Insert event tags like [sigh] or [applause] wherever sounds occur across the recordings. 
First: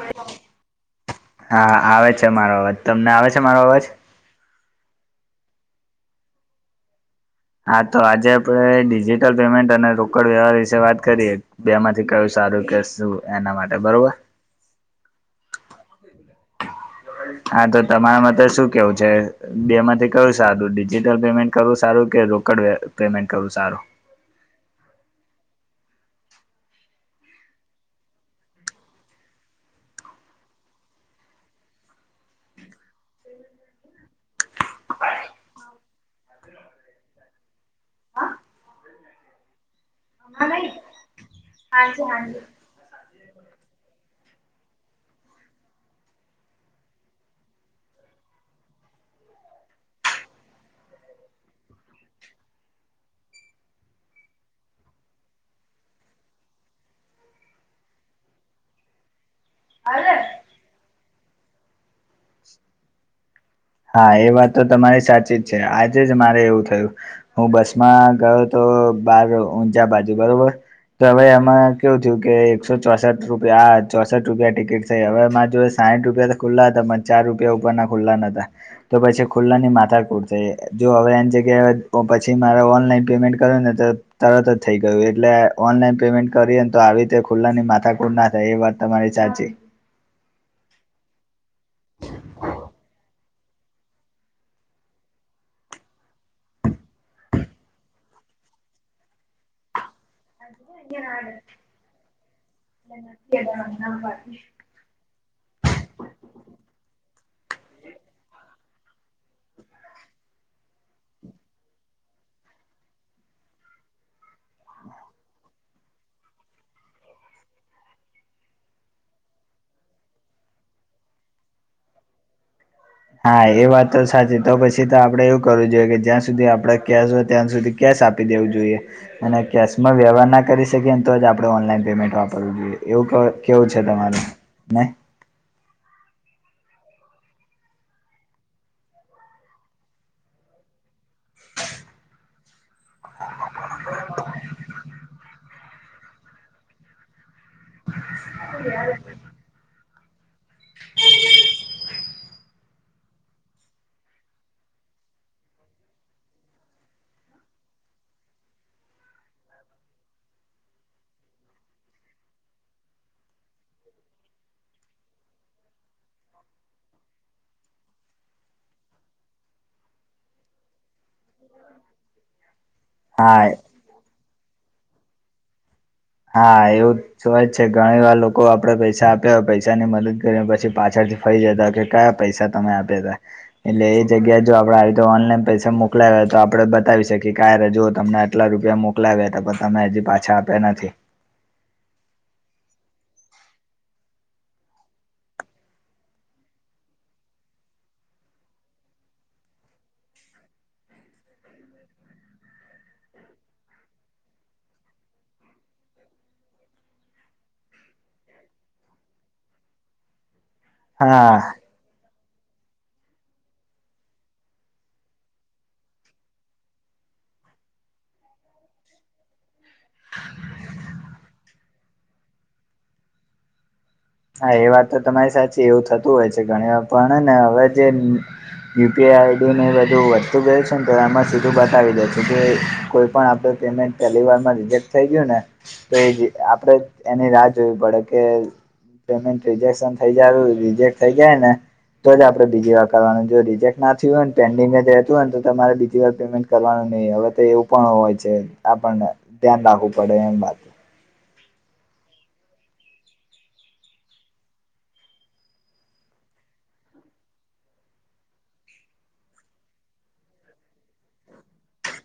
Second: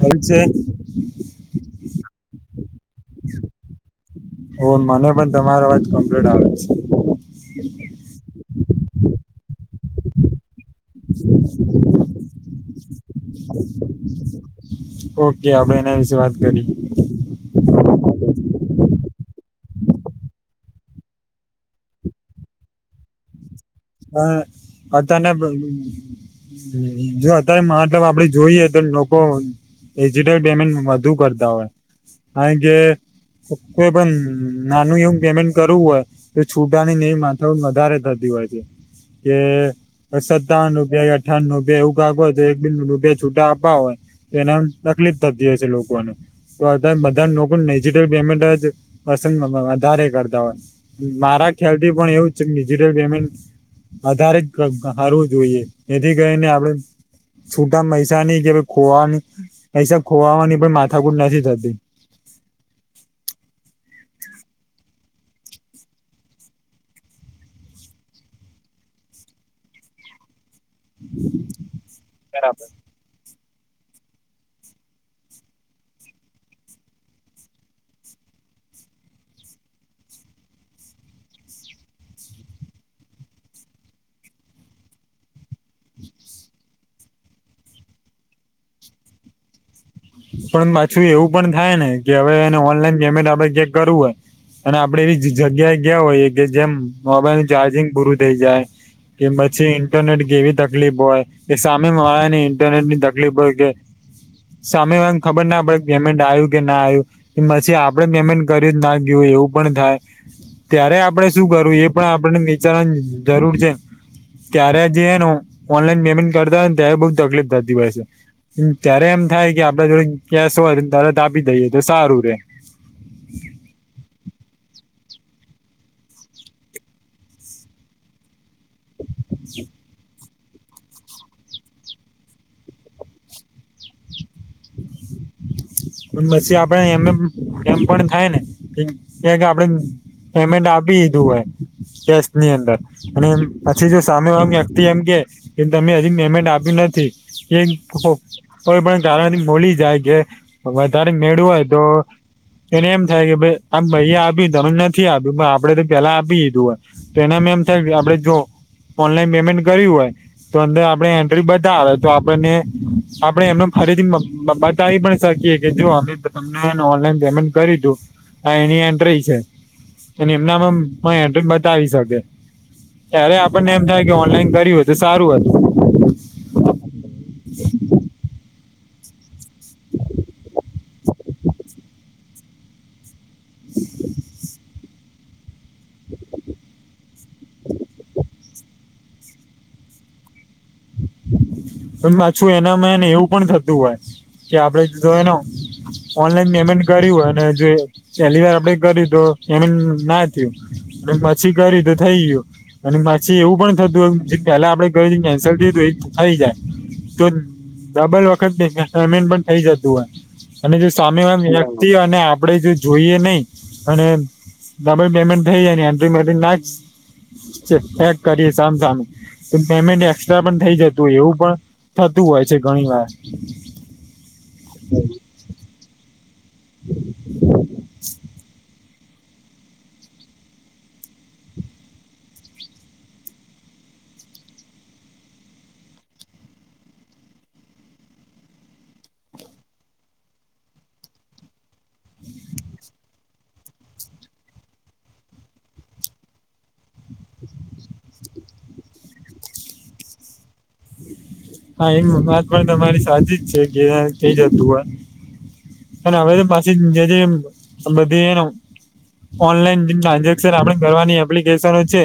હલ છે. હા આવે છે મારો અવાજ તમને આવે છે મારો અવાજ? ઓ મને પણ તમારા અવાજ કમ્પ્લીટ આવે છે. હા તો આજે આપડે ડિજિટલ પેમેન્ટ અને રોકડ વ્યવહાર વિશે વાત કરી એક બેમાંથી કયું સારું કે શું એના માટે બરોબર. ઓકે આપડે એના વિશે વાત કરી. હા તો તમારા માટે તો શું કેવું છે? બેમાંથી કરવું સારું ડિજિટલ પેમેન્ટ કરવું સારું કે રોકડ પેમેન્ટ કરવું સારું? હ, અ તને જો અત્યારે માતલબ આપડે જોઈએ તો લોકો ડિજિટલ પેમેન્ટ વધુ કરતા હોય, કારણ કે કોઈ પણ નાનું એવું પેમેન્ટ કરવું હોય. તો છૂટાની ની ને એવી માથાકૂટ વધારે થતી હોય. કે સત્તાવન રપિયા અઠ્ઠાવન એવું કા હત. બે રૂપિયા છૂટા આપવા હોય, તો એના તકલીફ થતી હોય છે લોકોને. તો અત્યારેટ બધા ને લોકોને ડિજટલ પેમેન્ટ જ, પસંદ વધારે કરતા હોય. મારા ખ્યાલ થી પણ એવું જ છે કે ડિજિટલ પેમેન્ટ વધધારે જ કરતા હારુ જોઈયે, જેથી કરીઈને આપડ છૂટા મહેસા ની કે ભ ખોવાની મહેસા ખોવાની પણ માથાકૂટ નથી થતી. હા એ વાત તો તમારી સાચી જ છે આજે જ મારે એવું થયું. હું બસ માં ગયો તો બાર ઊંઝા બાજુ બરોબર. તો હવે એમાં કેવું થયું કે એકસો ચોસઠ રૂપિયા આ ચોસઠ રૂપિયા ટિકિટ થઈ હવેમાં જો સાઠ રૂપિયા ખુલ્લા હતા ચાર રૂપિયા ઉપરના ખુલ્લા ન હતા. તો પછી ખુલ્લાની માથા કૂટ થઈ જો હવે આની જગ્યાએ પછી મારે ઓનલાઈન પેમેન્ટ કર ને તો તરત જ થઈ ગયું એટલે ઓનલાઈન પેમેન્ટ કરીએને તો આવી રીતે ખુલ્લાની માથાકૂટ ના થાય એ વાત તમારી સાચી. પણ પાછું એવું પણ થાય ને કે હવે એને ઓનલાઈન પેમેન્ટ આપડે ચેક કરવું હોય. અને આપડે એવી જગ્યાએ ગયા હોઈએ કે જેમ મોબાઈલ ન ચાર્જિંગ પૂરું થઈ જાય. કે પછી ઇન્ટરનેટ કેવી તકલીફ હોય, કે સામે વાળા ની ઇન્ટરનેટ ની તકલીફ હોય કે [unintelligible] સામે વાળા ને ખબર ના પડે પેમેન્ટ આવ્યું કે ના આવ્યું. કે પછી આપડે પેમેન્ટ કર્યું જ ના ગયું એવું પણ થાય. ત્યારે આપણે શું કરવું એ પણ આપણે વિચારવાની જરૂર છે, ત્યારે જે એનું ઓનલાઈન પેમેન્ટ કરતા હોય ને ત્યારે બહુ તકલીફ થતી હોય છે, ત્યારે એમ થાય કે આપડે જોડે કેસ હોય તરત આપી દઈએ તો સારું રે. હા એ વાત તો સાચી તો પછી તો આપડે એવું કરવું જોઈએ કે જ્યાં સુધી આપડા કેસ હો ત્યાં સુધી કેશ આપી દેવું જોઈએ, અને કેશમાં વ્યવહાર ના કરી કે તો જ આપણે ઓનલાઈન પેમેન્ટ વાપરવું જોઈએ એવું કેવું છે તમારું ને? પણ પછી આપડ એમ એમ પણ થાય ને, કે આપડે પેમેન્ટ આપી દીધું હોય, કેસની અંદર. અને પછી જો સામે વાળા વ્યક્તિ એમ કે, એમ તમે હજી પેમેન્ટ આપ્યું નથી. એ કોઈ પણ કારણ થી ભૂલી જાય કે વધારે મેળવું હોય તો એને એમ થાય કે ભાઈ આમ ભાઈયા આપ્યું તમે નથી આપ્યું આપડે તો પેલા આપી દીધું હોય. તો એનામાં એમ થાય આપડે જો ઓનલાઈન પેમેન્ટ કર્યું હોય તો અંદર આપણે એન્ટ્રી બતાવે તો આપડને આપણે એમને ફરીથી બતાવી પડે શકીએ કે જો અમે તમને ઓનલાઈન પેમેન્ટ કરી દીધું આ એની એન્ટ્રી છે એ એમનામાંમ એ એન્ટ્રી બતાવી શકે હા ત્યારે આપણને એમ થાય કે ઓનલાઈન કર્યું હોત તો સારું હતું હા એવું તોય જ છે ઘણી વાર લોકો આપડે પૈસા આપ્યા હોય પૈસાની મદદ કર્યાં પછી પાછળથી ફરી જતા કે કયા પૈસા તમે આપ્યા હતા એટલે એ જગ્યા જો આપડે આવી તો ઓનલાઈન પૈસા મોકલા હોય તો આપડે બતાવી શકીએ કે આ રયા જોવો તમને એટલા રૂપિયા મોકલા્યા હતા પણ તમે હજી પાછા આપ્યા નથી પણ પાછું એનામાં એને એવું પણ થતું હોય કે આપડે જો એનો ઓનલાઈન પેમેન્ટ કર્યું હોય અને જો પહેલી વાર આપડે કર્યું તો પેમેન્ટ ના થયું અને પછી કરી તો થઈ ગયું અને પછી એવું પણ થતું પેલા આપણે કેન્સલ થય હતું એ થઈ જાય તો ડબલ વખત પેમેન્ટ પણ થઈ જતું હોય અને જો સામે હા વાળા વ્યક્તિ અને આપડે જે જોઈએ નહી અને ડબલ પેમેન્ટ થઈ જાય એન્ટ્રી મેટ નાખ એક કરીએ સામ સામે, તો પેમેન્ટ એસ્ટ્રા પણ થઈ જતું હોય એવું પણ થતું હોય છે, ઘણી વાર હા એ વાત તો તમારી સાચી એવું થતું હોય છે, ઘણી પણ ને હવે જે કે આઈડીને બધું વધતું ગયું છે, ને તો એમાં સીધું બતાવી દેજું કે કોઈપણ આપણે પેમેન્ટ. પહેલી વારમાં રિજેક્ટ થઈ ગયું ને તો એ આપડે એની રાહ જોવી પડે કે, પેમેન્ટ રિજેક્શન થઇ જાય રિજેક્ટ થઇ જાય ને, તો જ આપણે બીજી વાર કરવાનું જો રિજેક્ટ ના થય હોયને પેન્ડિંગ જ રહેતું હોય તો તમારે બીજી વાર પેમેન્ટ, કરવાનું નહી હવે તો એવું પણ હોય છે, આપણને ધ્યાન રાખવું પડે એમ વાત. હા એમ વાત પણ તમારી સાચી જ છે, કે થઈ જતું હોય. એ પછી જે જે બંધી ઓનલાઈન જે ટ્રાન્ઝેક્શન આપણે કરવાની એપ્લિકેશનો છે,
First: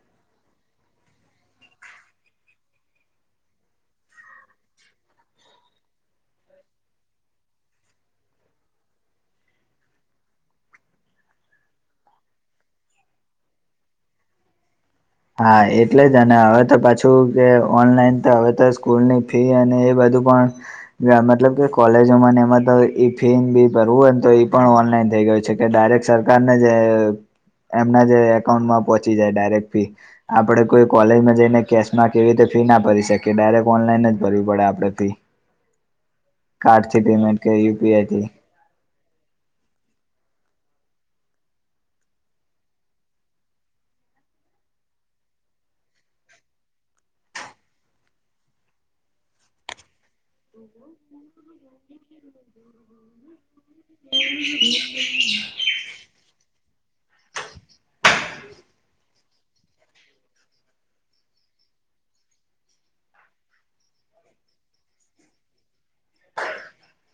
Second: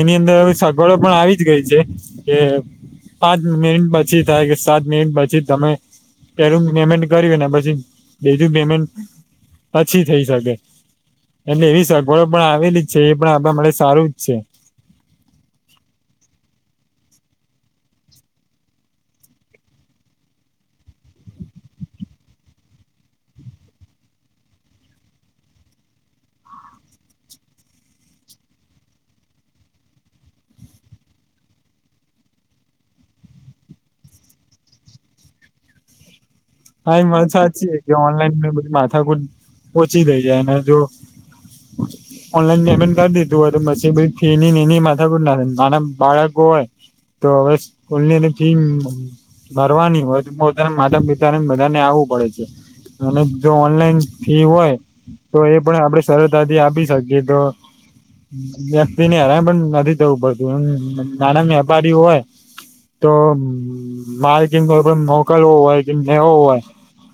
એની અંદર સગવડો પણ આવી જ ગઈ છે, કે પાંચ મિનિટ પછી થાય કે સાત મિનિટ પછી તમે, પેલું પેમેન્ટ કર્યું ને પછી બીજું પેમેન્ટ પછી થઈ શકે, એટલે એવી સગવડો પણ આવેલી જ છે, એ પણ આપવા માટે સારું જ છે. હા એટલે જ અને હવે તો પાછું કે ઓનલાઈન તો હવે તો સ્કૂલની ફી અને એ બધું પણ, મતલબ કે કોલેજોમાંને એમાં તો ફી ભી ભરવું હોય ને તો એ પણ ઓનલાઈન થઈ ગયું છે, કે ડાયરેક્ટ સરકારને જે એમના જે એકાઉન્ટમાં પહોંચી જાય ડાયરેક્ટ ફી, આપણે કોઈ કોલેજમાં જઈને કેશમાં કેવી રીતે ફી ના ભરી શકીએ ડાયરેક્ટ ઓનલાઈન જ ભરવી પડે આપણે ફી, [inaudible] હા એત પેમેન્ટ સાચી હે કે યુપીઆઈ થી ઓનલાઈની માથાકુટ પહોંચી દઈ જાય જો, [inaudible] ઓનલાઈન પેમેન્ટ કરી દીધું હોય તો પછી ફી ની એની માથાના નાના બાળકો હોય, તો હવે સ્કૂલનીની ફી ભરવાની હોય વધારે માધ બધાને આવવું પડે છે અને જો ઓનલાઈન ફી હોય, તો એ પણ આપડે સરળતાથી આપી શકીએ તો વ્યક્તિને હેરાન પણ નથી જવું પડતું એમ નાના વેપારી હોય, તો માર્કિંગ પણ મોકલવો હોય કે નવો હોય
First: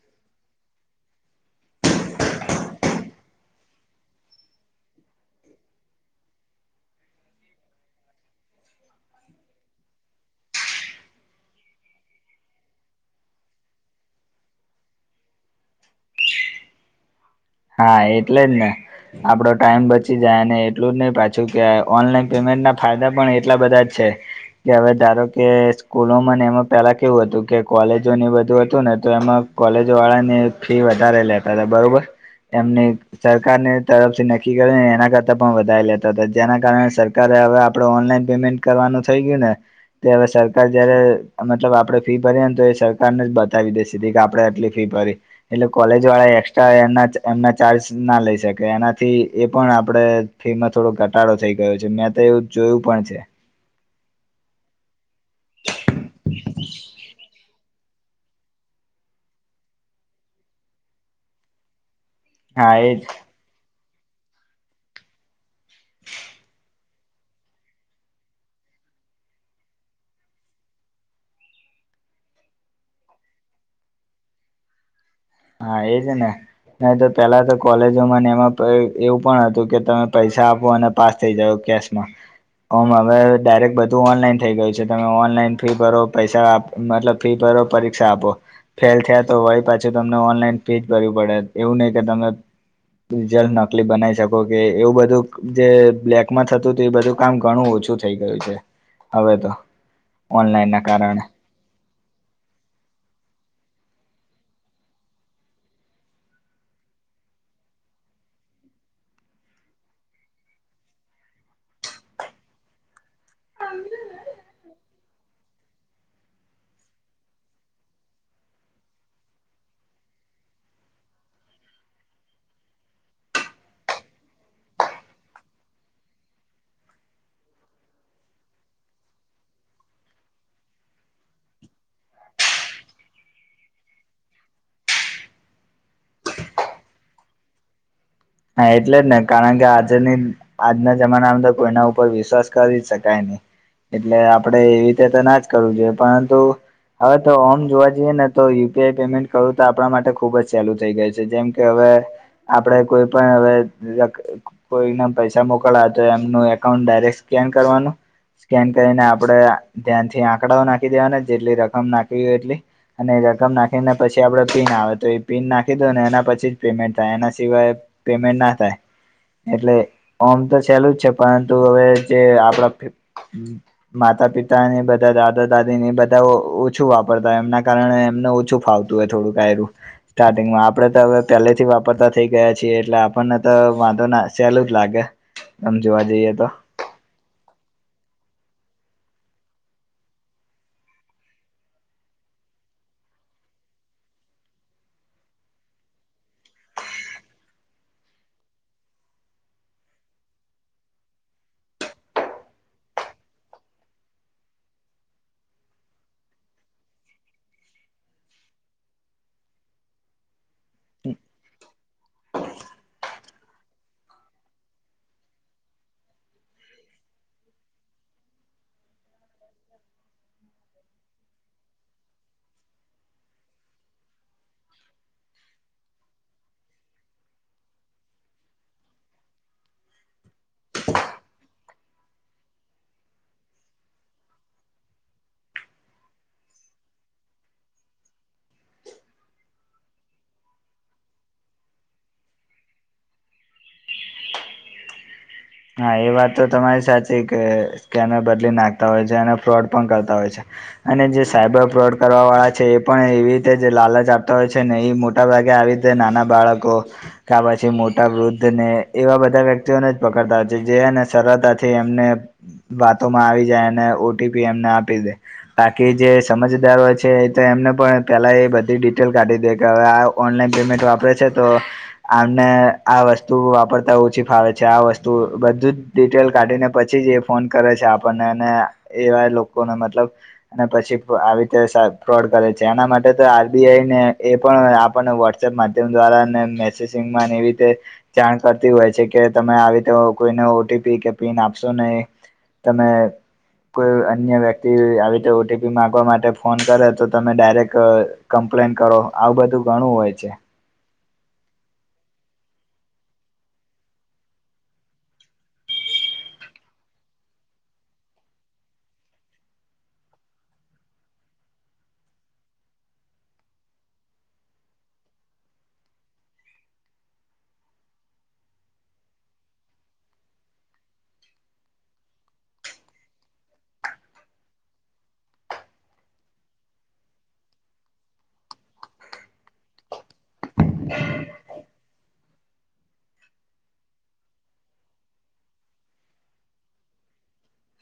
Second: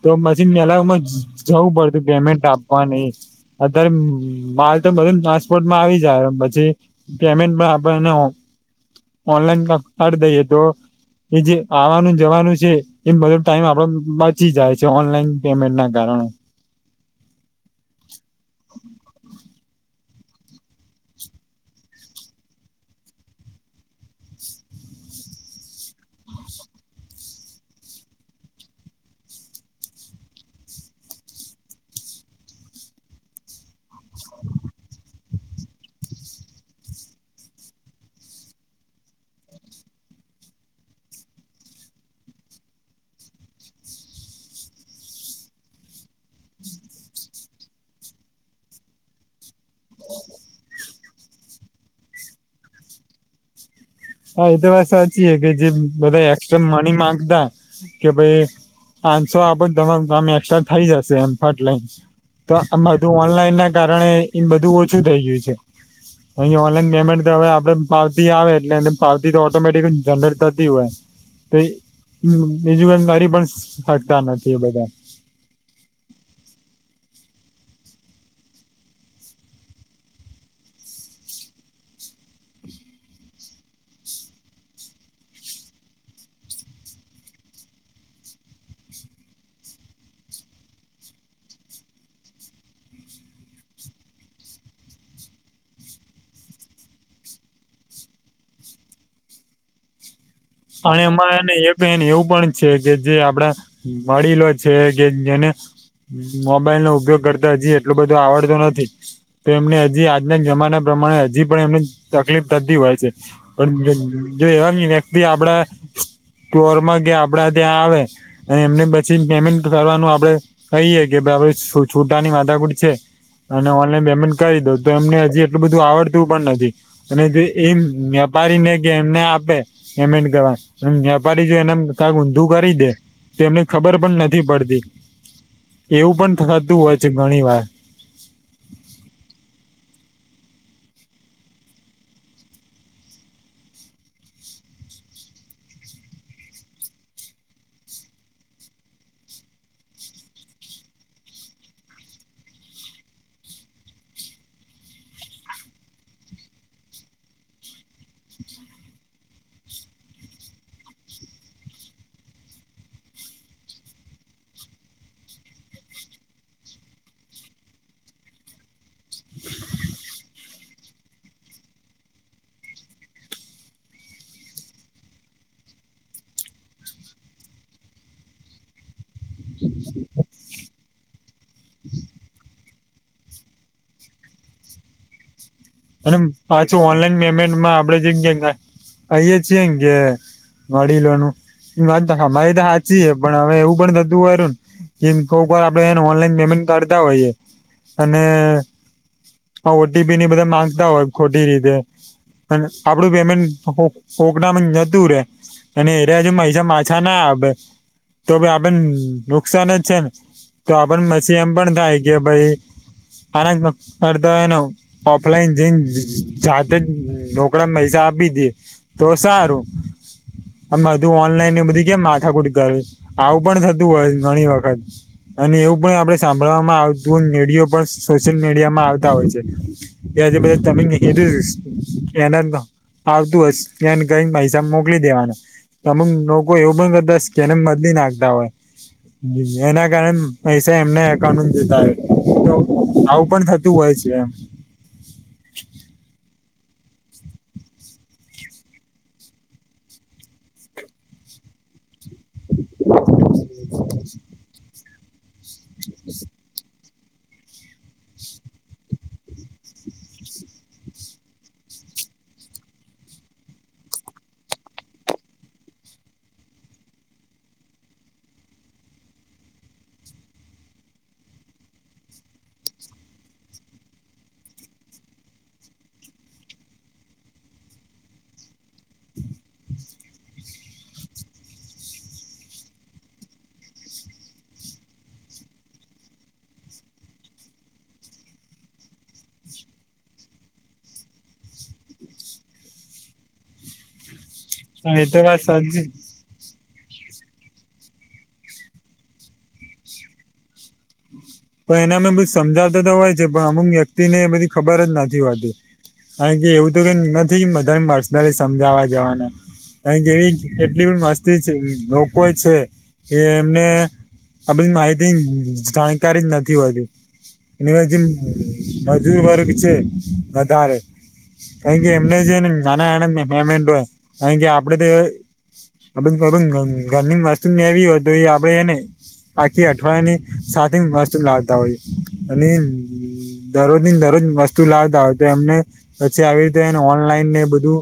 તો મશીનનેલામાં જવું પડતું પેમેન્ટ આપવાની, અત્યારે, માલ તો બધું ટ્રાન્સપોર્ટમાં આવી જાય. પછી પેમેન્ટમાં આપણને હો ઓનલાઈન કા કાઢ દઈએ, તો એ જે આવાનું જવાનું છે એ બ- ટાઈમ આપડો બચી જાય છે, ઓનલાઈન પેમેન્ટના કારણે, હા એટલે જ ને. આપડો ટાઈમ બચી જાય. અને એટલું જ નહીં, પાછું કે ઓનલાઈન પેમેન્ટના ફાયદા પણ એટલા બધા જ છે. કે હવે, ધારો કે સ્કૂલોમાંને એમાં પેલા કેવું હતું કે, કોલેજોને બધું હતું ને તો એમાં કોલેજ વાળાને ફી વધારે લેતા હતા, બરોબર? એમને સરકારને તરફથી નક્કી કરેને એના કરતા પણ વધારે લેતા હતા. જેના કારણે સ રકારે હવે આપડે ઓનલાઈન પેમેન્ટ કરવાનું થઈ ગ્યું ને તે હવે સરકાર જયારે, મતલબ આપડે ફી ભરીએ ને, તો એ સરકારને જ બતાવી દેશે, કે આપડે એટલી ફી ભરી. એટલે કોલેજ વાળા એક્સ્ટ્રા એમના એમના ચાર્જ ના લઈ શકે, એનાથી એ પણ આપણે ફીમાં થોડો ઘટાડો થઈ ગયો છે. મેં તો એવું જોયું પણ છે. હા, એ તો વાત સાચી છે, કે જે બધા એક્સ્ટ્રા મની માંગતા કે ભઈ, પાંનસો આપો ત તમારું કામ એકસ્ટ્રા થઈ જશે એમ, ફટ લઈન. તો હા આ એજ બધું, ઓનલાઈનના કારણે, એ બધું ઓછું થઈ ગ્યું છે. અહીં, ઓનલાઈન પેમેન્ટ તો હવે, આપડે પાવતી આવે એટલે એને પાવતી તો ઓટોમેટિક જ જનરેટ કરતી હોય. તો બીજું પણ કાઢી પન શકતા નથી એ બધા. હા એજ ને નેતો પેલા તો કોલેજોમાં ને એમાં પ એવું પણ હતું કે તમે પૈસા આપો અને પાસ થઈ જાવ કેશમાં. ઓમ હવે ડાયરેક્ટ બધું ઓનલાઈન થઇ ગયું છે. તમે ઓનલાઈન ફી ભરો પૈસા આપ મતલબ ફી ભરો પરીક્ષા આપો. ફેલ થયા તો વળી પાછુ તમને ઓનલાઈન ફી જ ભરવી પડે. એવું નઈ કે તમે રીઝલ્ટ નકલી બનાઈ શકો, કે એવુ બધુક જે બ્લેકમાં થતુ તુ એ બધુ કામ ઘણુ ઓછુ થઈ ગયુ છે હવે તો. ઓનલાઈન ના અને કારણે એમાં એને એક [unintelligible] એવું પણ છે, કે જે આપડા વડીલો છે કે જેને મોબાઈલનો ઉપયોગ કરતા હજી એટલો બધો આવડતો નથી. તો એમને હજી, આજના જમાના પ્રમાણે હજી પણ એમને, તકલીફ થતી હોય છે. પણ જ જો એવાની વ્યક્તિ આપડા કોરમાં કે આપડા ત્યાં આવે અને એમને પછી પેમેન્ટ કરવાનું આપડે કહીએે, કે ભઈ આપડે છૂટાની માથાકૂટ છે અને ઓનલાઈન પેમેન્ટ કરી દો. તો એમને હજી એટલું બધું આવડતું પણ નથી. અને જે એ વ્યાપારીને કે એમને આપે પેમેન્ટ કરવા, વ્યાપારી જો એને એમ કાંક ઊંધું કરી દે તેમને ખબર પણ નથી પડતી. એવું પણ થતું હોય છે ઘણી વાર. હા, એટલે જ ને. કારણ કે આજે નહીં ન આજના જમાનામાંં તો કોઈના ઉપર વિશ્વાસ કરી જ શકાય નહીં. એટલે, આપડે એવી રીતે તો ના જ કરવું જોઈએ. પરંતુ હવે તો ઓમ જોવા જઈએ ને, તો યુપીઆઈ પેમેન્ટ કરવું તો આપણા માટે ખૂબ જ સહેલું થઈ ગયું છે. જેમ કે હવે આપડે કોઈ પણ હવે વ્યક્ કોઈ ના પૈસા મોકલવા હોય, તો એમનું એકાઉન્ટ ડાયરેક્ટ સ્કેન કરવાનું. સ્કેન કરીને આપડે ધ્યાનથી આંકડાઓ નાખી દેવાના, જેટલી રકમ નાખવી હોય એટલી. અને રકમ નાખીને પછી આપડો પિન આવે તો એ પિન નાખી દો ને એના પછી જ પેમેન્ટ થાય એના સિવાય પેમેન્ટ ના થાય. એટલે ઓમ તો સેલુ જ છે પરંતુ હવે જે આપડા માતા પિતા ને બધા દાદા દાદી ને બધા ઓછું વાપરતા એમના કારણે એમને ઓછું ફાવ થોડુકાયરું સ્ટાર્ટિંગમાં, આપડે તો અવે પેલેથી વાપરતા થઈ ગયા. છી, એટલે આપણને તો વાંધો ના સેલુજ લાગે. આમ જોવા અને જઈએ તો પાછું ઓનલાઈન પેમેન્ટમાં આપડે જે આઈએ છીએમ કે. વડીલોનુ, મારી તો હાચી પણ હવે એવું પણ થતું હોરું ન જે મિકો ઉપર આપડે એને ઓનલાઈન પેમેન્ટ કરતા હોઈએ, અને હા ઓ ટી પી ને બધા માંગતા હોય ખોટી રીતે. આપડું પેમેન્ટ ઓકળ નતું રે. અને એરે પાછા ના આવેે તો આપે નુકસાન જ છે ને. તો આપણ મછી એમ પણ થાય કે ભઈ હાલતમાં અર્ધોએનો ઓફલાઈન જાતે જ રોકડામાં પૈસા આપી દીયે, તો સારું. આ બધું ઓનલાઈન એ બધું કેમ માથાકુટ કરવી, આવું પણ થતું હોય ઘણી વખત. અને એવું પણ આપે સાંભળવામાં આવતું રડિયો પણ સોશિયલ મીડિયા માં આવતા હોય છે. એ આજે બધે [unintelligible] આવતું હશ ધ્યાન કરીને પૈસા મોકલી દેવાના. અમુક લોકો એવું પણ કરતા સ્કેનર બદલી નાખતા હોય. એના કારણે પૈસા એમને એકાઉન્ટ જતા હોય, તો આવું પણ થ હોય છે એમ. હા, એ વાત તો તમારી સાચી કે સ્કેનર બદલી નાખતા હોય છે અને ફ્રોડ પણ કરતા હોય છે. અને જે સાયબર ફ્રોડ કરવાવાળા છે એ પણ એવી રીતે જે લાલચ આપતા હોય છે ને એ મો મોટા ભાગે આવીતે નાના બાળકો, કા પછી મોટા વૃદ્ધ ને એવા બધા વ્યક્તિઓને પ કરતા જેને સરળતાથી એમને વાતોમાં આવી જાય અને ઓ ટી પી એમને આપી દે. બાકી જે સમજદારો છે એ તો એમને પણ પેલા એ બધી ડિટેલ કાઢી દે કે હવે આ ઓનલાઈન પેમેન્ટ વાપરે છે તો, આમને આ વસ્તુ વાપરતા ઓછી ફાવે છે આ વસ્તુ ત બધું જ ડિટેલ કાઢીને પછી જ એ ફોન કરે છે, આપણને એને એવા લોકોને મતલબ અને પછી આવી રીતે ફ્રોડ કરે છે એના માટે તો આરબીઆઈને એ પણ આપણને વ માધ્યમ દ્વારા અને મેસેજિંગ એ રીતે, જાણ કરતી હોય છે કે તમે આવી કોઈને ઓ ટી પી કે પિન આપશો નહી, તમે કોઈ અન્ય વ હા એ આવી તો વાત ઓ ટપી સાચી મા મા માટે ફોન કરે તો તમે ડાયરેક્ટ કમ્પ્લેન કરો આવું બધું ઘણું હોય છે. પણ એના અમે બધ સમજાવતા તો હોય છે, પણ અમુક વ્યક્તિને બધી ખબર જ નથી હોતી. કાર કે એવું તો કઈ નથી બધા પર્સનલી સમજાવા જવાને. કારણ કે એવી કેટલી પણ મસ્તી છે, લોકો છે કે એમને આ બધી માહિતી જાણકારી જ નથી હોતી. એ જે મજૂરી વર્ગ છે, વધારે. ક કે એમને છે નાના એ હમે, કે આપડે તો ખ ઘર ની વસ્તુ ને આવી હોય તો એ આપડે એને આખી અઠવાડિયા, ની સાથે મસ્ત લાગતા હોય, અને દરરોજ ને દરરોજ વસ્તુ લાવતા હોય તો એમને પછી આવી રીતે એને ઓનલાઈન ને બધું.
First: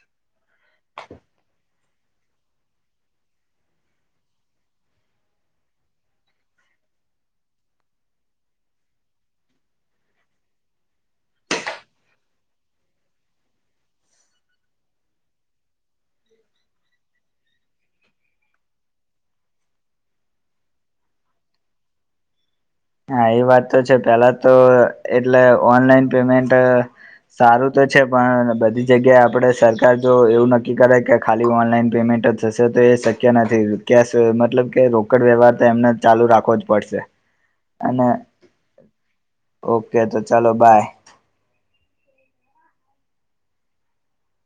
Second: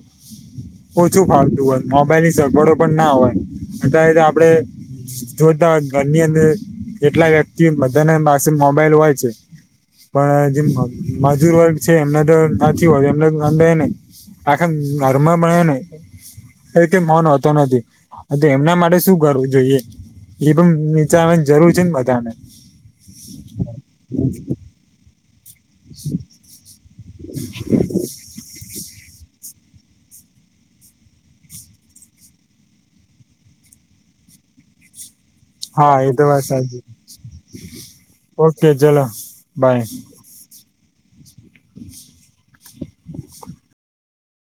ઓછું ફાલતું હોય મોબાઈલની સગવડો પણ ના હોય, અટ્યારે આપડે જોતા ઘરની અંદર કેટલા વ્યક્તિ બધાના પાસે મોબાઈલ હોય છે. પણ જે મજૂર વર્ગ છે એમને તો ના હોય એમને તો નાંદાય નહી. આખા ઘરમાં બ્યા નહી. ક કે મન હોતો નથી, એમના માટે શું કરવું જોઈએ? એ પણ નીચા આવેવા ને જરૂર છે ને બધા ને. હા એ વાત તો છે પેલા તો એટલે ઓનલાઈન પેમેન્ટ, સારું તો છે પણ બધી જગ્યાએ આપણેે સર સર જો એવું નક્કી કરે કે ખાલી ઓનલાઈન પેમેન્ટ જ થશે તો એ શક્ય નથી. કેશ મતલબ કે રોકડ વ્યવહાર તો એમને હા એ તો ચાલુ વાત રાખવો જ સાચી પડશે. અને, ઓકે ચલો બાય ઓકે તો ચાલો બાય. [inaudible]